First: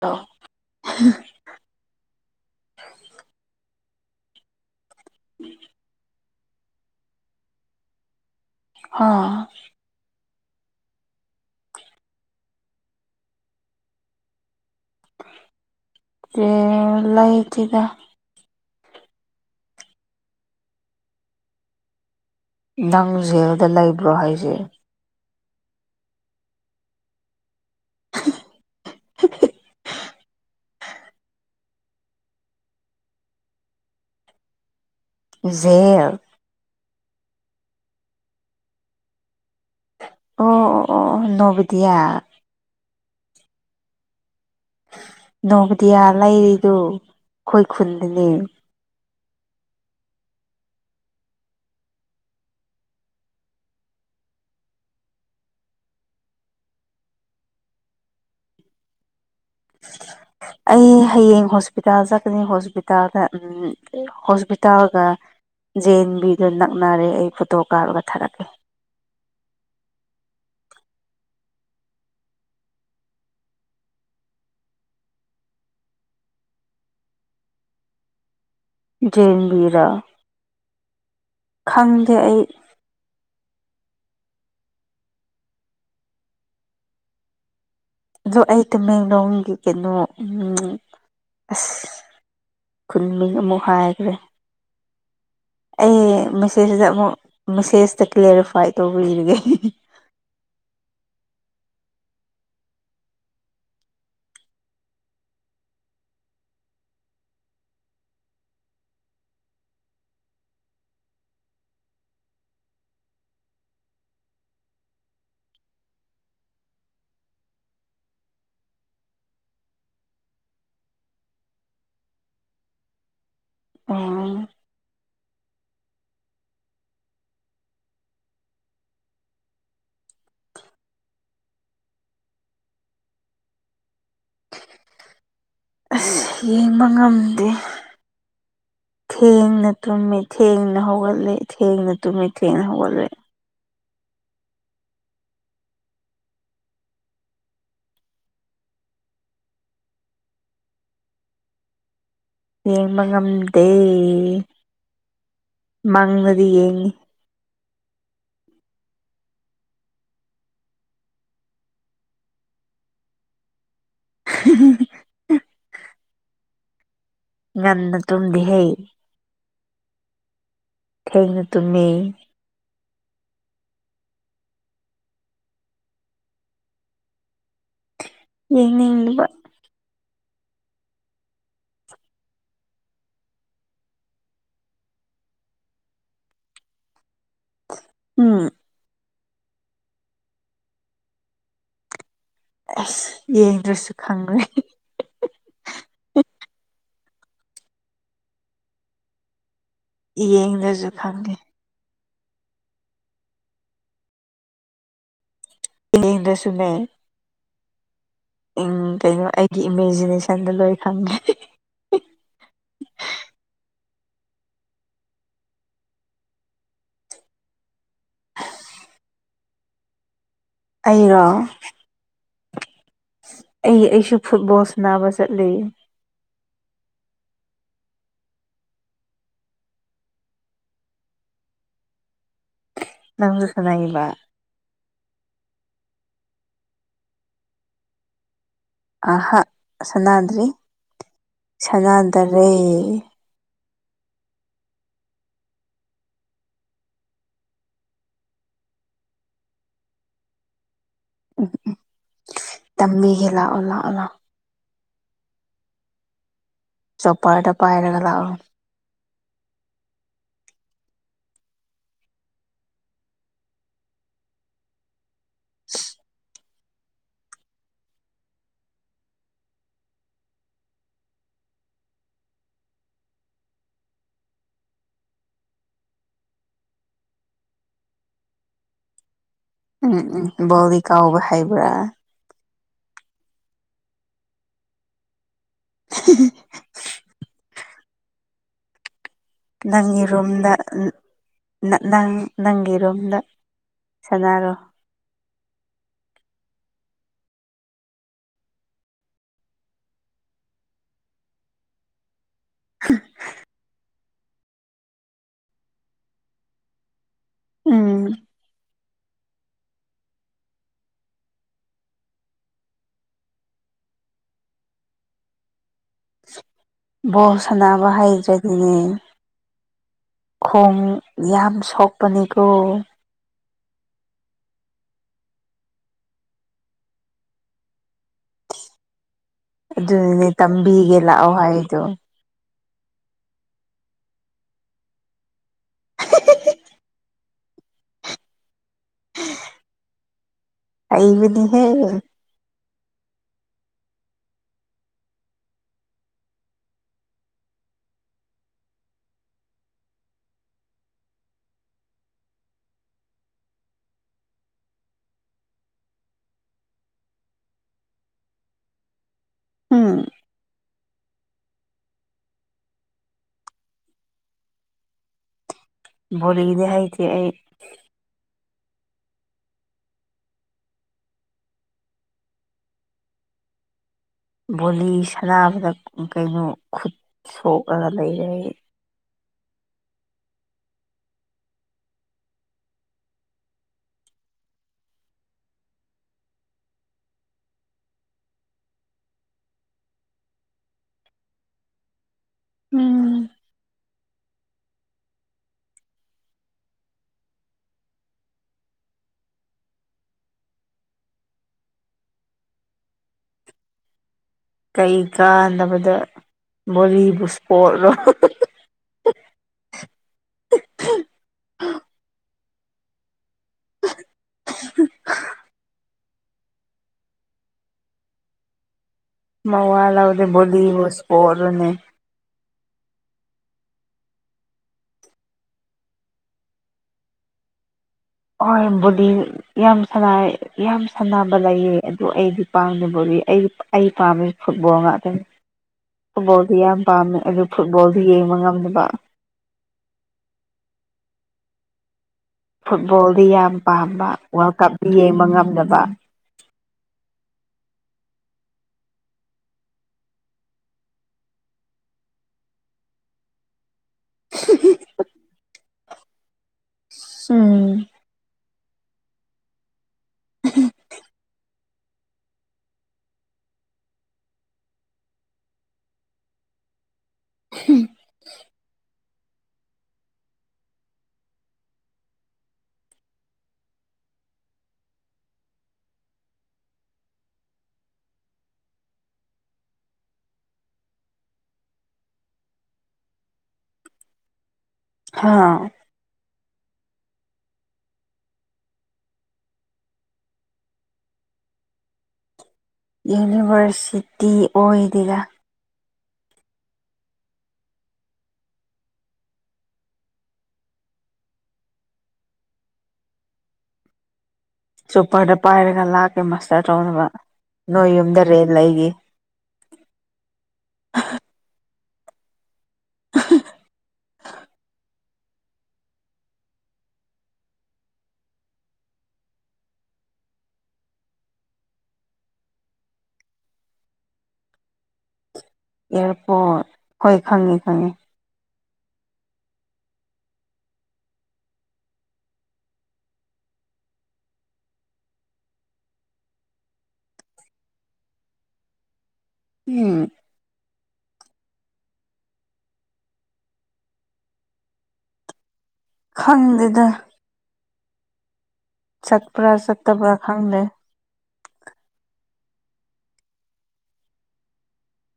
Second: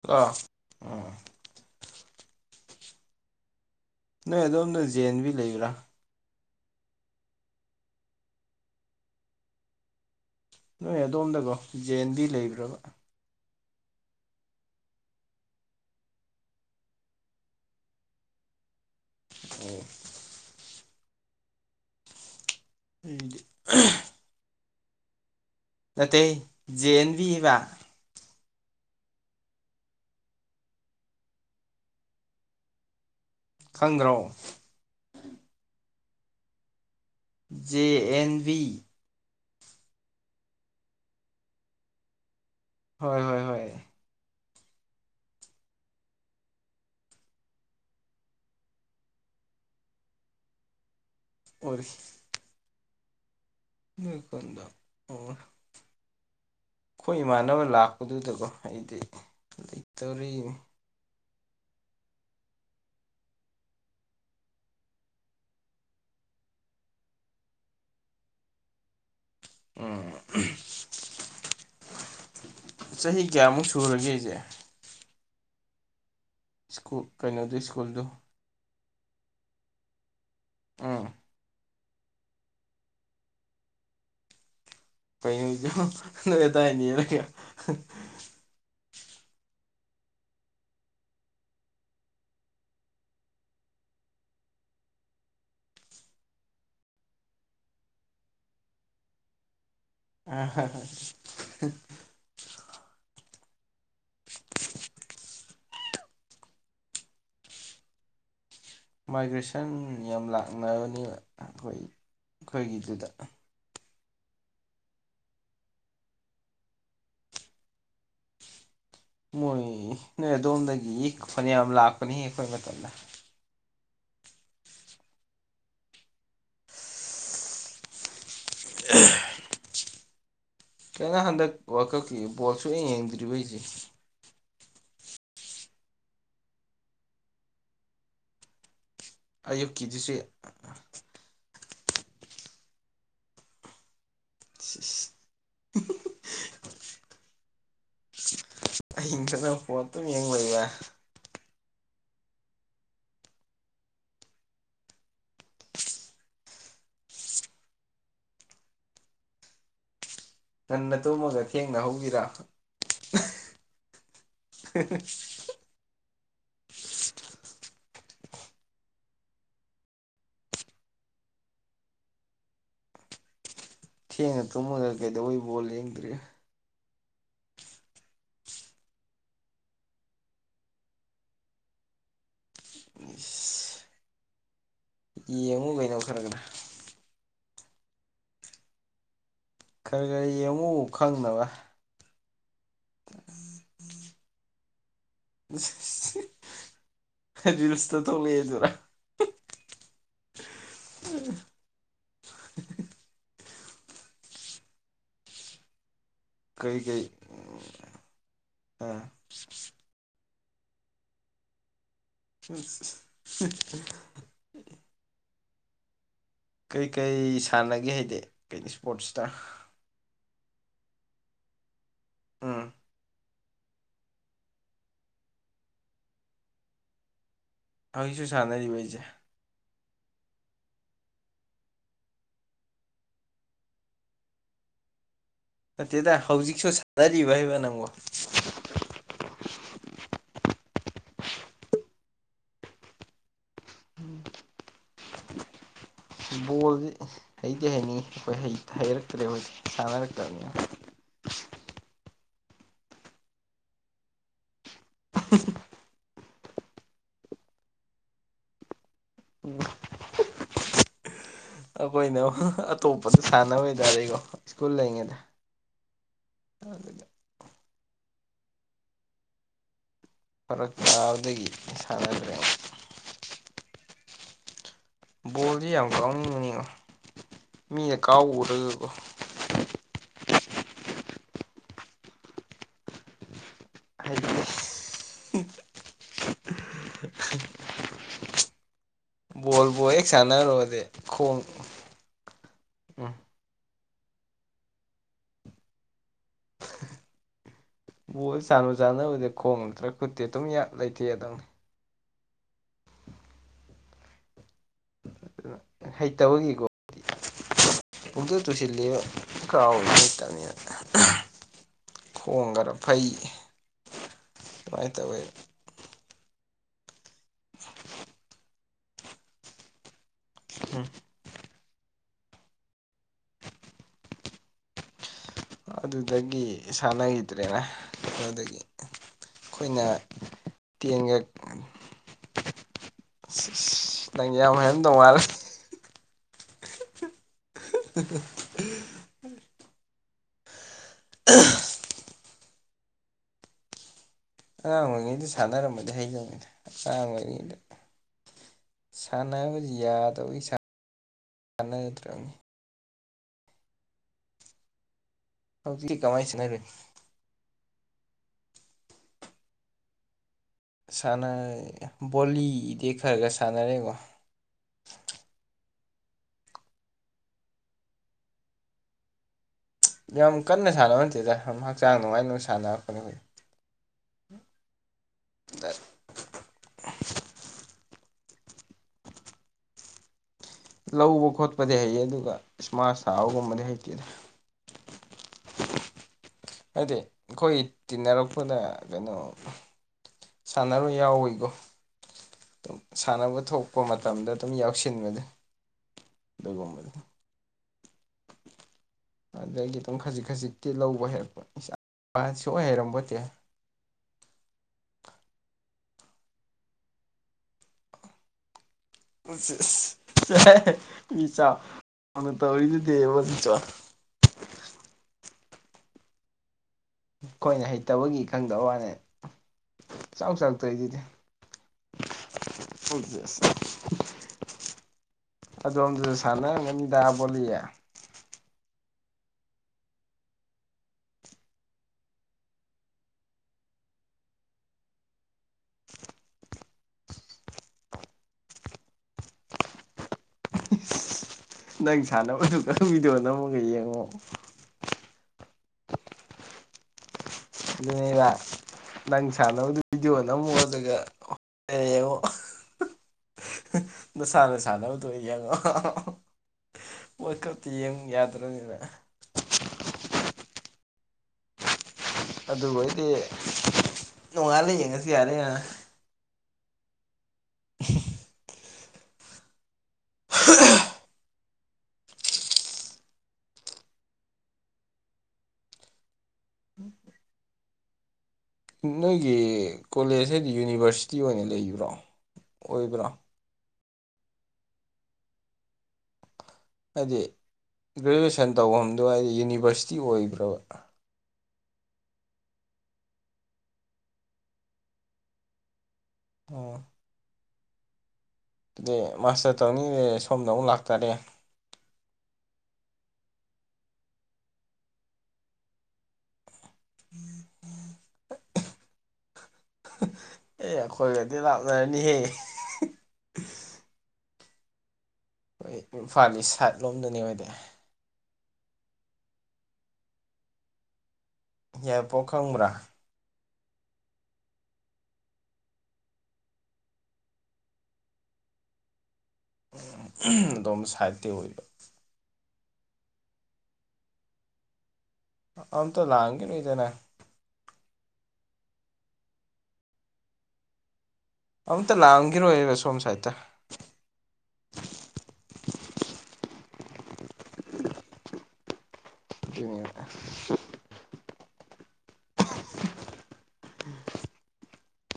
ꯑ ꯑꯥ ꯎꯝ ꯅꯣꯏ ꯑꯗꯣꯝꯗ ꯖꯦ ꯑꯦꯟꯕꯤ ꯂꯩꯕ꯭ꯔꯥ ꯍꯥ ꯅꯣꯏ ꯑꯗꯣꯝꯗ ꯀꯣ ꯖꯦ ꯑꯦꯟ ꯕꯤ ꯂꯩꯕ꯭ꯔꯥꯕ ꯖꯦ ꯂꯩꯇꯦꯗ ꯑꯣ ꯅꯪ ꯑꯩꯗꯤ ꯖꯦꯜꯗ ꯂꯩꯕ꯭ꯔꯣ ꯍꯥꯏꯁꯦ ꯅꯠꯇꯦ ꯍꯦ ꯖꯦ ꯑꯦꯟꯕꯤꯕ [unintelligible] ꯈꯪꯗ꯭ꯔꯣ ꯖꯦꯜ ꯖꯦ ꯑꯦꯟ ꯕꯤ ꯑꯣ ꯑꯣ ꯑꯣ ꯅꯣꯕꯤꯗꯤꯌꯥ ꯍꯣꯏ ꯍꯣꯏ ꯍꯣꯏ ꯅꯣꯕꯗꯤꯌꯥ ꯂꯩꯔꯤꯗꯨ ꯑꯈꯣꯏ ꯈꯨꯟꯗꯅꯦ ꯑꯣꯏ ꯅꯣꯏꯈꯨꯟꯗ ꯑꯣ ꯑꯩꯈꯣꯏ ꯏꯃꯥꯟꯅꯕ ꯂꯥꯛꯄꯗꯨꯗꯀꯣ ꯑꯩꯗꯤ ꯂꯩꯇꯧꯔꯤꯅꯤ ꯑꯩ ꯍꯌꯦꯡ ꯍꯣꯁ ꯄꯤꯇꯥꯜ ꯆꯠꯀꯅꯤ ꯍꯣꯁꯄꯤꯇꯥꯜꯗ ꯎꯝ ꯍꯣꯁꯄꯤꯇꯥꯜꯒ ꯖꯦ ꯑꯦꯟ ꯕꯤꯒ ꯅꯛꯅꯔꯦ ꯑꯩ ꯐꯣꯇꯣ ꯀꯥꯞꯔꯒ ꯊꯥꯔꯛꯀꯦ ꯎꯝ [inaudible] ꯆꯍꯤ ꯀꯌꯥꯃꯨꯛ ꯁꯨꯔꯒꯦꯁꯦ ꯁ꯭ꯀꯨ ꯀꯩꯅꯣꯗꯨ ꯁ꯭ꯀꯨꯜꯗꯣ ꯖꯦꯑꯦꯟꯕꯤꯔꯣ ꯎꯝ ꯈꯪꯗꯦ ꯑꯩ ꯀꯩꯅꯣ ꯅꯣꯏ ꯑꯗꯥꯏꯅꯤꯔꯒ ꯑꯗꯣ ꯑꯩ ꯇꯃꯦꯡꯂꯣꯡꯒꯤ ꯀꯩꯅꯣ ꯑꯁ ꯈꯨꯟꯃꯤ ꯑꯃꯨꯛ ꯍꯥꯏꯈ꯭ꯔꯦ ꯑꯩ ꯃꯦꯁꯦꯖꯇ ꯑꯃꯨꯛ ꯃꯦꯁꯦꯖꯇ ꯀ꯭ꯂ꯭ꯦꯔꯤꯐꯥꯏ ꯇꯧꯕꯤꯔꯒꯦ [unintelligible] [inaudible] ꯃꯥꯏꯒ꯭ꯔꯦꯁꯟ ꯌꯥꯝ ꯂꯥꯛꯅꯕꯅꯦꯕ ꯑꯩꯈꯣꯏ ꯑꯩꯈꯣꯏꯒꯤꯗꯨꯗ ꯃꯣꯏ ꯅꯣꯏ ꯑꯗꯣꯝꯗꯒꯤ ꯐꯅꯌꯥꯝ ꯂꯥꯛꯄꯅꯤ ꯑꯩꯈꯣꯏ ꯃꯇꯝꯗ ꯑꯣ ꯀꯩꯅ ꯍꯟꯗꯛ ꯋꯥꯜꯀꯛꯀꯤ ꯕꯣꯜ ꯁꯨꯡꯌꯦꯡ ꯌꯦꯡꯗ꯭ꯔꯤꯕ ꯍꯥꯏꯁꯦ ꯑꯁ ꯌꯦꯡꯕ ꯉꯝꯗꯦ ꯊꯦꯡꯅ ꯑꯌꯨꯛꯀꯤꯗꯨꯁꯨ ꯇꯨꯝꯃꯦ ꯊꯦꯡꯅ ꯍꯧꯒꯠꯂꯦ ꯊꯦꯡꯅ ꯇꯨꯝꯃꯦ ꯊꯦꯡꯅ ꯍꯧꯒꯠꯂꯦ ꯏꯁ ꯑꯍꯤꯡꯗꯅ ꯐꯣꯟꯇꯨꯝ ꯌꯦꯡ ꯂꯩꯕ ꯌꯦꯡꯕ ꯉꯝꯗꯦ ꯃꯪꯗꯗꯤ ꯌꯦꯡꯉꯤ ꯉꯟꯅ ꯇꯨꯝꯃꯒ ꯊꯦꯡꯅ ꯍꯧꯕꯤꯔ [unintelligible] ꯉꯟꯅ ꯇꯨꯝꯗꯦꯍꯦ ꯊꯦꯡꯅ ꯇꯨꯝꯃꯦ ꯊꯦꯡꯅ ꯇꯨꯝꯃꯒ ꯀꯩꯗꯧꯕꯩ ꯕꯣꯜ ꯌꯦꯡꯗ꯭ꯔꯤ ꯌꯦꯡꯅꯤꯡꯗꯕ ꯏꯁ ꯌꯦꯡꯉꯨ ꯀꯩꯅꯣ ꯈꯔꯈꯔ ꯎꯝ ꯈꯔꯈꯔ ꯌꯦꯡꯉꯨ ꯈꯪꯅꯕ ꯑꯁ ꯌꯦꯡꯗ꯭ꯔꯁꯨ ꯈꯪꯒ꯭ꯔꯦ ꯏꯁ ꯔꯤꯜꯁꯇ ꯊꯣꯛꯂꯛꯑꯦꯗꯨꯔꯥ ꯌꯦꯡꯗ꯭ꯔꯁꯨ ꯈꯪꯉꯤ ꯌꯦꯡꯗ꯭ꯔꯁꯨ ꯀꯩ ꯀꯩ ꯎꯝ ꯑꯥ ꯀꯩꯅꯣ ꯑꯩꯒꯤ ꯏꯃꯦꯖꯤꯅꯦꯁꯟꯗꯣ ꯂꯣꯏ ꯈꯪꯉꯦ [unintelligible] ꯀꯩꯀꯩ ꯁꯥꯟꯅꯒꯦ ꯍꯥꯏꯗꯤ ꯀꯩꯅꯣ ꯏꯁꯄꯣꯔꯠꯁꯇ ꯑꯩꯔꯣ ꯎꯝ ꯑꯩ ꯑꯩꯁꯨ ꯐꯨꯠꯕꯣꯜ ꯁꯅꯥꯕ ꯆꯠꯂꯦ ꯍꯧꯖꯤꯛꯁꯨ ꯁꯥꯟꯅꯔꯤꯕ ꯑꯩꯖꯦ ꯅꯪꯖꯨ ꯁꯅꯩꯏꯕ ꯅꯠꯇꯦꯗ ꯍꯧꯖꯤꯛꯁꯨ ꯁꯥꯟꯅꯔꯤꯕ ꯍꯥꯏꯕ ꯅꯪꯕꯣ ꯑꯍꯥ ꯁꯅꯥꯗ꯭ꯔꯤ ꯁꯅꯥꯗꯔꯦ [inaudible] ꯕꯣꯜꯗꯤ ꯍꯩꯗꯤ ꯍꯩꯅꯤ ꯑꯩꯈꯣꯏ ꯍꯩ ꯍꯩꯔꯛꯇ꯭ꯔꯦꯕ ꯍꯧꯖꯤꯛꯗꯤ ꯁꯥꯟꯅꯔꯛꯇꯝꯅꯤꯅ ꯎꯝ ꯎꯝ ꯇꯝꯕꯤꯒꯦ ꯂꯥꯛꯑꯣ ꯂꯥꯛꯑꯣ ꯂꯥꯎ [inaudible] ꯆꯣꯄꯔꯗꯣ ꯄꯥꯏꯔꯒ ꯂꯥꯛꯑꯣ ꯎꯝ ꯑꯈꯣꯏꯅ ꯑꯇꯣꯞꯄꯁꯨ ꯁꯥꯟꯅꯕ ꯍꯥꯏꯗꯥꯔꯦꯒꯣ ꯁ꯭ꯀꯨꯜ ꯂꯩꯉꯩꯗ ꯑꯗꯨꯒ ꯐꯔꯛ ꯇꯥꯕꯗꯒꯤ ꯁꯥꯟꯅꯗ꯭ꯔꯦ ꯕꯣꯜꯗꯤ ꯌꯥꯝ ꯀꯥꯎꯅꯤꯡꯕꯅꯤꯉꯣ ꯃꯤꯅ ꯀꯥꯎꯕ ꯎꯔꯒꯒꯣ ꯎꯝ ꯎꯝ ꯕꯣꯜꯗꯤ ꯀꯥꯎꯕ ꯍꯩꯕ꯭ꯔꯥ ꯍꯥꯏꯗꯤ ꯕꯣꯜꯕꯨ ꯍꯦꯛ ꯁꯥꯟꯅꯔꯨꯔꯗꯤ ꯈꯣꯡ ꯅ ꯅꯪ ꯅꯪꯒꯤ ꯎꯝ ꯔꯨꯝꯗ ꯁꯟꯅꯔꯣ ꯕꯣꯜꯖꯦ ꯁꯥꯟꯕꯨ ꯁꯥꯅꯧꯔꯗꯤ ꯈꯣꯡ ꯅꯠꯇ꯭ꯔ ꯈꯨꯠꯇꯤ ꯑꯗꯨꯝ ꯌꯥ ꯂꯩꯊꯦꯛꯑꯗꯧꯅꯤ [inaudible] ꯍꯩꯇꯕꯒꯤꯒꯣ ꯎꯝ ꯄꯨꯡꯇꯨ ꯇꯨꯁꯤꯜꯂꯤꯕ ꯀꯥꯎꯋ [unintelligible] ꯈꯣꯡ ꯈꯔ ꯐꯩ ꯗꯨꯃꯥꯏ ꯇꯧꯋꯦ ꯕꯣ ꯁꯥꯟꯅꯕ ꯍꯩꯗ꯭ꯔꯗꯤꯅꯦ ꯈꯣꯡ ꯌꯥꯝ ꯁꯣꯛꯄꯅꯤꯀꯣ ꯑꯗꯨꯗꯒꯤ ꯁꯥꯟꯅꯈꯤꯗ꯭ꯔꯦꯅ ꯀꯩꯅꯣꯗꯒꯤ ꯑꯩꯈꯣꯏꯅ ꯑꯗꯨꯅꯅꯦ ꯇꯝꯕꯤꯒꯦ ꯇꯦꯟꯒ ꯂꯥꯛꯑꯣ ꯍꯥꯏꯗꯣ ꯅꯪ ꯌꯥꯝ ꯍꯩꯔꯝꯗꯧ ꯃꯥꯜꯂꯦ [inaudible] [inaudible] [inaudible] ꯍꯩꯕꯅꯤꯍꯦ ꯑꯉꯥꯡ ꯑꯣꯏꯔꯤꯉꯩꯗ ꯁꯥꯟꯅꯔꯝꯃꯗꯤ ꯍꯩꯗꯧꯅꯤꯗ ꯑꯉꯥꯡ ꯑꯣꯏꯔꯤꯉꯩꯗ ꯁꯥꯟꯅꯕꯖꯨ ꯌꯥꯗꯕꯒꯤ ꯁꯥꯟꯅꯗ꯭ꯔꯅꯤ ꯍꯧꯖꯤꯛꯇꯤ ꯀꯃꯥꯏꯅ ꯁꯅꯔꯨꯅꯤ ꯎꯝ ꯁꯥꯟꯅ ꯕꯣꯂꯤꯗꯤ ꯈꯔ ꯈꯔ ꯁꯥꯟꯅꯔꯦꯒꯣ ꯕꯣꯂꯤꯒꯤꯗ ꯍꯩꯇꯦ ꯑꯩ ꯌꯥꯝ ꯀꯟꯅ ꯁꯥꯟꯅꯕ ꯅꯠꯇꯦꯗ ꯁꯨꯝ ꯍꯛꯆꯥꯡ ꯅꯨꯡꯉꯥꯏꯅꯕ ꯁꯥꯟꯅꯔꯛꯄꯅꯦ ꯈꯣꯏꯗꯤ ꯕꯣꯂꯤ ꯁꯅꯥꯕꯗ ꯀꯩꯅꯣ ꯈꯨꯠ ꯁꯣꯛꯔꯒ ꯂꯩꯔꯦ ꯂꯧꯕ ꯈꯣꯠꯄꯗꯤ ꯍꯩꯌꯦ ꯑꯗꯨꯒ ꯁꯃꯥꯁ ꯁꯥꯕ ꯒꯨꯝꯕꯗꯤ ꯍꯩꯇꯦꯗ ꯅꯠꯇꯦ ꯈꯣꯏ ꯇꯤꯟꯅꯔꯛꯄꯗ ꯀꯩꯅꯣ ꯁꯥꯟꯅꯔꯣꯏ ꯌꯥꯎꯋꯤꯀꯣ ꯎꯝ ꯁꯥꯟꯅꯕ ꯊꯣꯛꯄ ꯃꯇꯝ ꯃꯇꯝꯗꯥ ꯑꯗꯨꯝ ꯌꯥꯎꯁꯤꯟꯕꯗꯣ ꯑꯗꯨꯒꯨꯝꯕꯥ ꯑꯗꯒꯤ ꯑꯗꯨꯝ ꯈꯖꯤꯛ ꯈꯖꯤꯛꯇꯤ ꯂꯧꯕ ꯍꯩꯔꯛꯄꯥ ꯍꯥꯟꯅ ꯁꯨꯍꯩ ꯍꯩꯔꯝꯕꯣꯇꯦ ꯀꯩ ꯀꯥꯟꯗꯕꯥꯗ ꯕꯣꯜꯂꯤꯕꯨ ꯁꯄꯣꯠ ꯂꯣ [unintelligible] ꯕꯣꯜꯂꯤꯁꯨ [unintelligible] ꯈꯣꯏꯅ ꯍꯩꯇꯥꯕꯒꯤ ꯈꯪꯗꯕꯥ ꯋꯥꯅꯦ ꯃꯥꯋꯥ ꯂꯧꯗꯦ ꯆꯥꯎ ꯕꯣꯂꯤꯕꯨ ꯆꯥꯎꯇꯧꯔꯤꯗꯨꯗꯤ ꯏꯁꯄꯣꯔꯠ ꯔꯥꯅꯦ [unintelligible] ꯑꯗꯣꯝꯗꯥꯁꯨ ꯁꯥꯟꯅꯥꯔꯝꯒꯅꯤꯗꯥ ꯕꯣꯜꯂꯤ ꯍꯣꯏ ꯕꯣꯜꯂꯤꯗꯤ ꯌꯥꯝ ꯁꯥꯟꯅꯩ ꯌꯥꯝ ꯁꯥꯟꯅꯥꯕ ꯂꯩꯌꯦ ꯑꯗꯣ ꯑꯩꯗꯤ ꯄꯥꯝꯗꯦ ꯕꯣꯜꯂꯤ ꯑꯩꯗꯣ ꯑꯩ ꯄꯥꯝꯕꯥꯁꯦ ꯐꯨꯠꯕꯣꯜ ꯉꯥꯛꯇꯥꯅꯦ ꯐꯨꯠꯕꯣꯜꯗꯤ ꯌꯥꯝ ꯄꯥꯝꯃꯦ ꯑꯗꯨ ꯐꯨꯠꯕꯣꯜꯗꯤ ꯌꯦꯡꯕꯥ ꯉꯝꯗꯥꯕꯥ ꯅꯪ ꯁꯥꯟꯅꯥ ꯕꯥꯗꯨ ꯐꯨꯠꯕꯣꯜꯗꯤ ꯌꯥꯝ ꯄꯥꯝꯕ ꯋꯥꯔꯜ ꯀꯞꯇꯤ ꯌꯦꯡꯕꯥ ꯉꯝꯗꯕꯥ ꯑꯗꯨꯅꯦꯕꯥ ꯅꯪ ꯁꯥꯟꯅꯥꯕꯗꯣ ꯚꯤꯗꯤꯑꯣꯒꯥ ꯅꯝꯃꯣ ꯑꯗꯨꯒ ꯌꯦꯡꯉꯣ ꯅꯥꯁꯥꯅ ꯁꯥꯟꯅꯥꯕꯗꯣ ꯑꯗꯨ ꯑꯣꯏꯅꯥ ꯌꯦꯡꯉꯣ ꯋꯥꯜꯀꯞ ꯎꯝ ꯌꯦꯡ ꯌꯥꯗ꯭ꯔꯕꯅꯤꯅ [unintelligible] ꯑꯗꯨ ꯑꯣꯏꯗꯤ ꯅꯣꯡꯉꯥꯜꯂꯥ ꯌꯦꯡꯉꯥꯁꯨ ꯌꯥꯔꯦꯅꯥ [unintelligible] ꯅꯣꯏꯒꯤ ꯀꯣꯂꯦꯖꯁꯦ ꯌꯨꯅꯤꯚꯔꯁꯤꯇꯤ ꯑꯣꯏꯅ ꯂꯩꯕ꯭ꯔꯣ ꯑꯣꯏꯕꯔꯣ ꯍꯥꯥ ꯍꯥꯏꯗꯤ ꯒ꯭ꯔꯦꯖꯨꯑꯦꯁꯟ ꯇꯧꯐꯝꯗꯣ ꯍꯥꯏꯗꯤ ꯌꯨꯅꯤꯚꯔꯁꯤꯇꯤ ꯑꯣꯏꯕ꯭ꯔꯥꯕꯥ ꯌꯨꯅꯤꯚꯔꯁꯤꯇꯤ ꯑꯣꯏꯗꯦꯗꯥ ꯎꯝ ꯑꯗꯨꯗꯤ ꯃꯥꯁꯇꯔ ꯇꯧꯅꯤꯡꯔꯦ ꯁꯣꯝꯗꯥ ꯑꯃꯨꯛ ꯂꯥꯛꯇꯥꯔꯦ ꯆꯣꯄꯔꯗꯥ ꯄꯥꯏꯔꯒꯥ ꯂꯥꯛꯀꯦ ꯃꯥꯁꯇꯔ ꯇꯧꯅꯕ ꯅꯣꯏ ꯌꯨꯝꯗꯥ ꯔꯦꯟ ꯂꯩꯒꯦ ꯑꯦ ꯑꯈꯣꯏꯒꯥꯗꯤ ꯂꯥꯞꯅꯥꯔꯥꯅꯤ ꯍꯦ [unintelligible] ꯈꯣꯏ ꯏꯝꯐꯥꯜ ꯏꯁ ꯁꯥꯏꯠ ꯂꯣꯝꯗꯥꯅꯦꯕꯥ ꯍꯥꯏꯗꯤ ꯌꯥꯏꯄꯣꯛ ꯈꯪꯕ꯭ꯔꯥ ꯌꯥꯏꯔꯤꯄꯣꯛ ꯍꯣꯏ ꯈꯪꯉꯦ ꯈꯪꯉꯦ ꯑꯥꯗꯣꯝ ꯁꯥꯏꯇꯤ ꯑꯣꯏꯕ ꯑꯝꯇꯥ ꯂꯥꯛꯑꯝꯒꯤꯅꯤꯗꯥ ꯅꯣꯏ ꯎꯝ ꯑꯝꯇꯥ ꯂꯥꯛꯑꯝꯈꯤꯔꯣꯏꯕꯥ ꯁꯣꯝ ꯁꯥꯏꯇꯥ ꯈꯪꯗꯦꯗꯥ ꯆꯠꯄ꯭ꯔꯥ ꯑꯗꯨꯅꯦꯕ ꯆꯠꯇꯥꯕ꯭ꯔꯥ ꯈꯪꯗꯦ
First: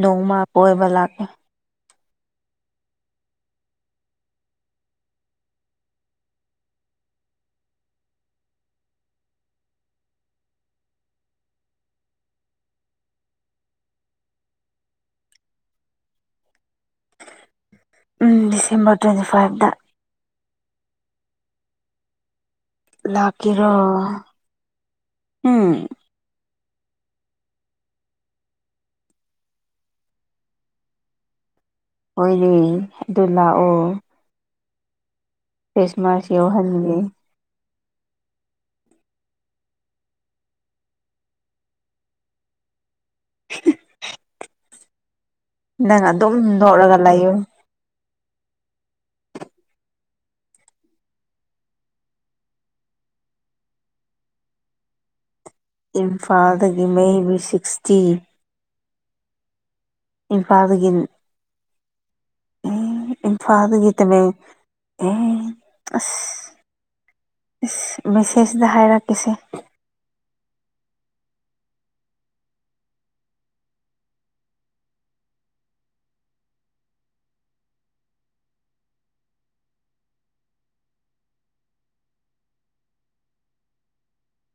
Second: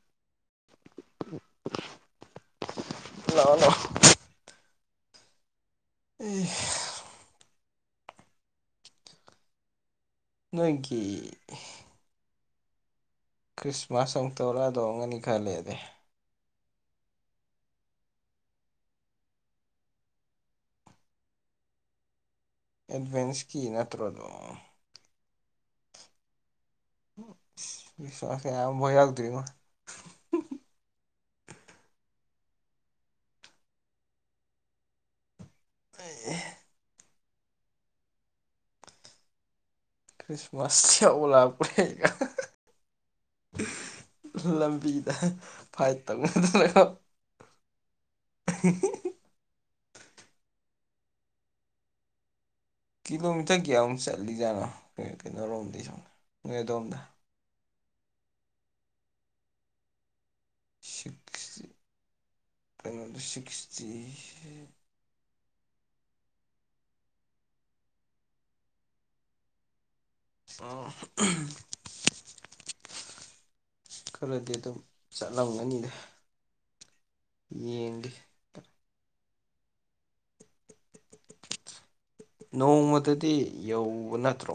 ꯅꯣꯡꯃꯥ ꯀꯣꯏꯕ ꯂꯥꯛꯀꯦ ꯂꯥꯛꯑꯣ ꯂꯥꯛꯑꯣ ꯏꯁ ꯅꯣꯏꯒꯤ ꯈ꯭ꯔꯤꯁꯃꯥꯁ ꯑꯃꯨꯛ ꯇꯧꯔꯛꯑꯥꯗꯣꯏ ꯑꯣꯏꯔꯝꯅꯤ ꯈꯔ ꯂꯩꯔꯗꯤ ꯎꯝ ꯗꯤꯁꯦꯝꯕꯔ ꯇ꯭ꯋꯦꯟꯇꯤ ꯐꯥꯏꯚ‌ ꯇꯥ ꯑꯦꯗꯚꯦꯟꯁꯀꯤ ꯂꯥꯛꯀꯦꯔꯣ ꯅꯠꯇ꯭ꯔꯣ ꯑꯗꯣ ꯑꯝ ꯈ꯭ꯔꯤꯁꯃꯥꯁꯀ ꯑꯝꯐꯥꯎ ꯌꯥꯎꯗ꯭ꯔꯤꯉꯣ ꯑꯣꯏꯔꯦ ꯑꯗꯨ ꯂꯥꯛꯑꯣ ꯈ꯭ꯔꯤꯁꯃꯥꯁ ꯌꯥꯎꯍꯟꯒꯦ ꯈ꯭ꯔꯤꯁꯃꯥꯁ ꯌꯥꯎꯕ ꯂꯥꯛꯄꯩ [unintelligible] ꯂꯝꯕꯤꯗ ꯐꯥꯏꯠ ꯅꯪ ꯑꯗꯨꯝ ꯇꯧꯅꯗꯅ ꯅꯣꯛꯑꯒ ꯂꯩꯌꯨ ꯀꯤꯂꯣꯃꯤꯇꯔ ꯀꯌꯥꯃꯨꯛ ꯆꯠꯂꯤ ꯖꯥꯠꯅꯣ ꯀꯩꯅꯣꯔꯣꯝ ꯏꯝꯐꯥꯜꯗꯒꯤ ꯃꯦꯕꯤ ꯁꯤꯛꯁꯇꯤ ꯏꯝꯐꯥꯜꯗꯒꯤ ꯑꯦ ꯀꯩꯅꯣꯗ ꯁꯤꯛꯁꯇꯤ ꯑꯝ ꯑꯁ ꯑꯁ ꯃꯦꯁꯦꯖꯗ ꯍꯥꯏꯔꯛꯀꯁꯦ ꯑꯝ ꯈꯔꯗꯤ ꯑꯗꯨꯝ ꯆꯠꯂꯝꯒꯅꯤꯗ ꯌꯦꯡꯒꯦ ꯅꯣꯡꯃꯗꯥꯗꯤ ꯌꯧꯕ ꯅꯠꯇ꯭ꯔꯣ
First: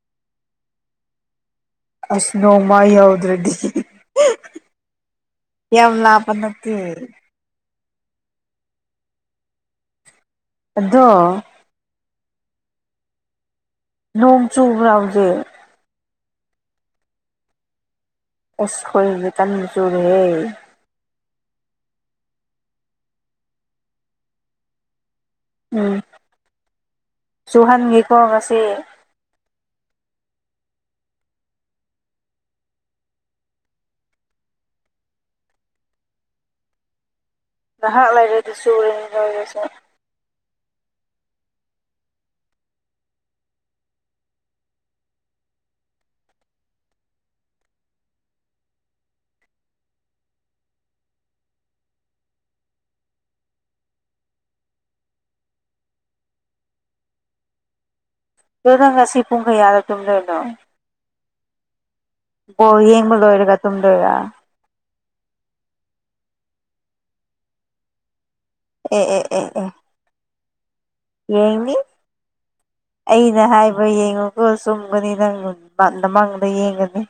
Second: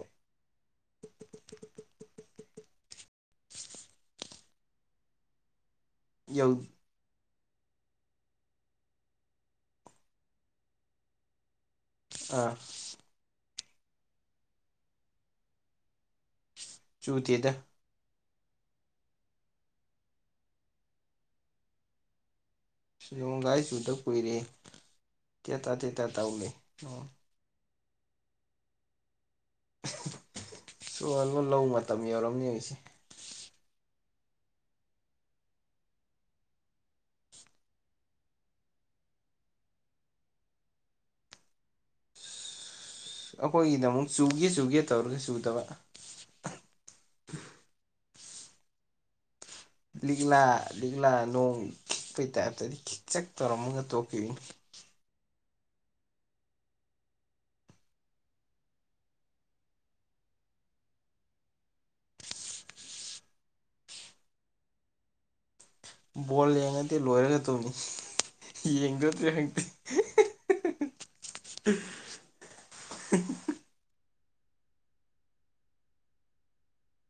ꯑꯁ ꯅꯣꯡꯃ ꯌꯧꯗ꯭ꯔꯗꯤ ꯌꯥꯝ ꯂꯥꯞꯄ ꯌꯧ ꯅꯠꯇꯦ ꯑꯗꯣ ꯑꯥ ꯅꯣꯡ ꯆꯨꯕ꯭ꯔꯥ ꯍꯧꯖꯤꯛ ꯆꯨꯗꯦꯗ ꯑꯁ ꯑꯈꯣꯏꯒꯤ ꯀꯟꯅ ꯆꯨꯔꯤ ꯍꯦ ꯅꯣꯡꯒꯥꯥꯏ ꯆꯨꯗ ꯀꯨꯏꯔꯦ ꯍꯦ ꯇꯦ ꯇꯥ ꯇꯦ ꯇꯥ ꯇꯧ ꯂꯩ ꯑꯣ ꯆꯨꯍꯟꯒꯦ ꯀꯣ ꯉꯁꯤ ꯆꯨꯍꯜꯂꯣ ꯂꯧ ꯃꯇꯝ ꯌꯧꯔꯝꯅꯤ ꯑꯩꯁꯤ ꯉꯥꯏꯍꯥꯛ ꯂꯩꯥꯏꯔꯗꯤ ꯆꯨꯔꯅꯤ ꯅꯣꯏꯒꯤꯁꯨ ꯑꯩꯈꯣꯏꯒꯤꯅ ꯑꯃꯨꯛ ꯆꯨꯒꯦ ꯆꯨꯒꯦ ꯇꯧꯔꯒ ꯆꯨꯗꯕ ꯂꯤꯛꯂꯥ ꯂꯤꯛꯂꯥ ꯅꯣꯡ ꯈꯤꯛꯄ ꯇꯥꯏꯞꯇꯗꯤ ꯈꯤꯛꯆꯛ ꯇꯧꯔꯝꯃꯒ ꯇꯣꯛꯈꯤꯅꯤ ꯑꯗꯨ ꯅꯪ ꯉꯁꯤ ꯄꯨꯡ ꯀꯌꯥꯗ ꯇꯨꯝꯗꫭꯏꯅꯣ ꯕꯣꯜ ꯌꯦꯡꯕ ꯂꯣꯏꯔꯒ ꯇꯨꯝꯗꯣꯏꯔ ꯕꯣꯜ ꯌꯦꯡꯉꯗꯤ ꯂꯣꯏꯔꯒ ꯇꯧꯝꯅꯤ ꯑꯦ ꯑꯦ ꯌꯦꯡꯗ꯭ꯔꯗꯤ ꯑꯦ ꯈꯪꯗꯦ ꯑꯦ ꯌꯦꯡꯅꯤ ꯑꯩꯅ ꯍꯥꯏꯕ ꯌꯦꯡꯉꯨꯀꯣ ꯆꯨꯝꯒꯅꯤ ꯅꯪ ꯃꯥꯡꯗ ꯌꯦꯡꯒꯅꯤ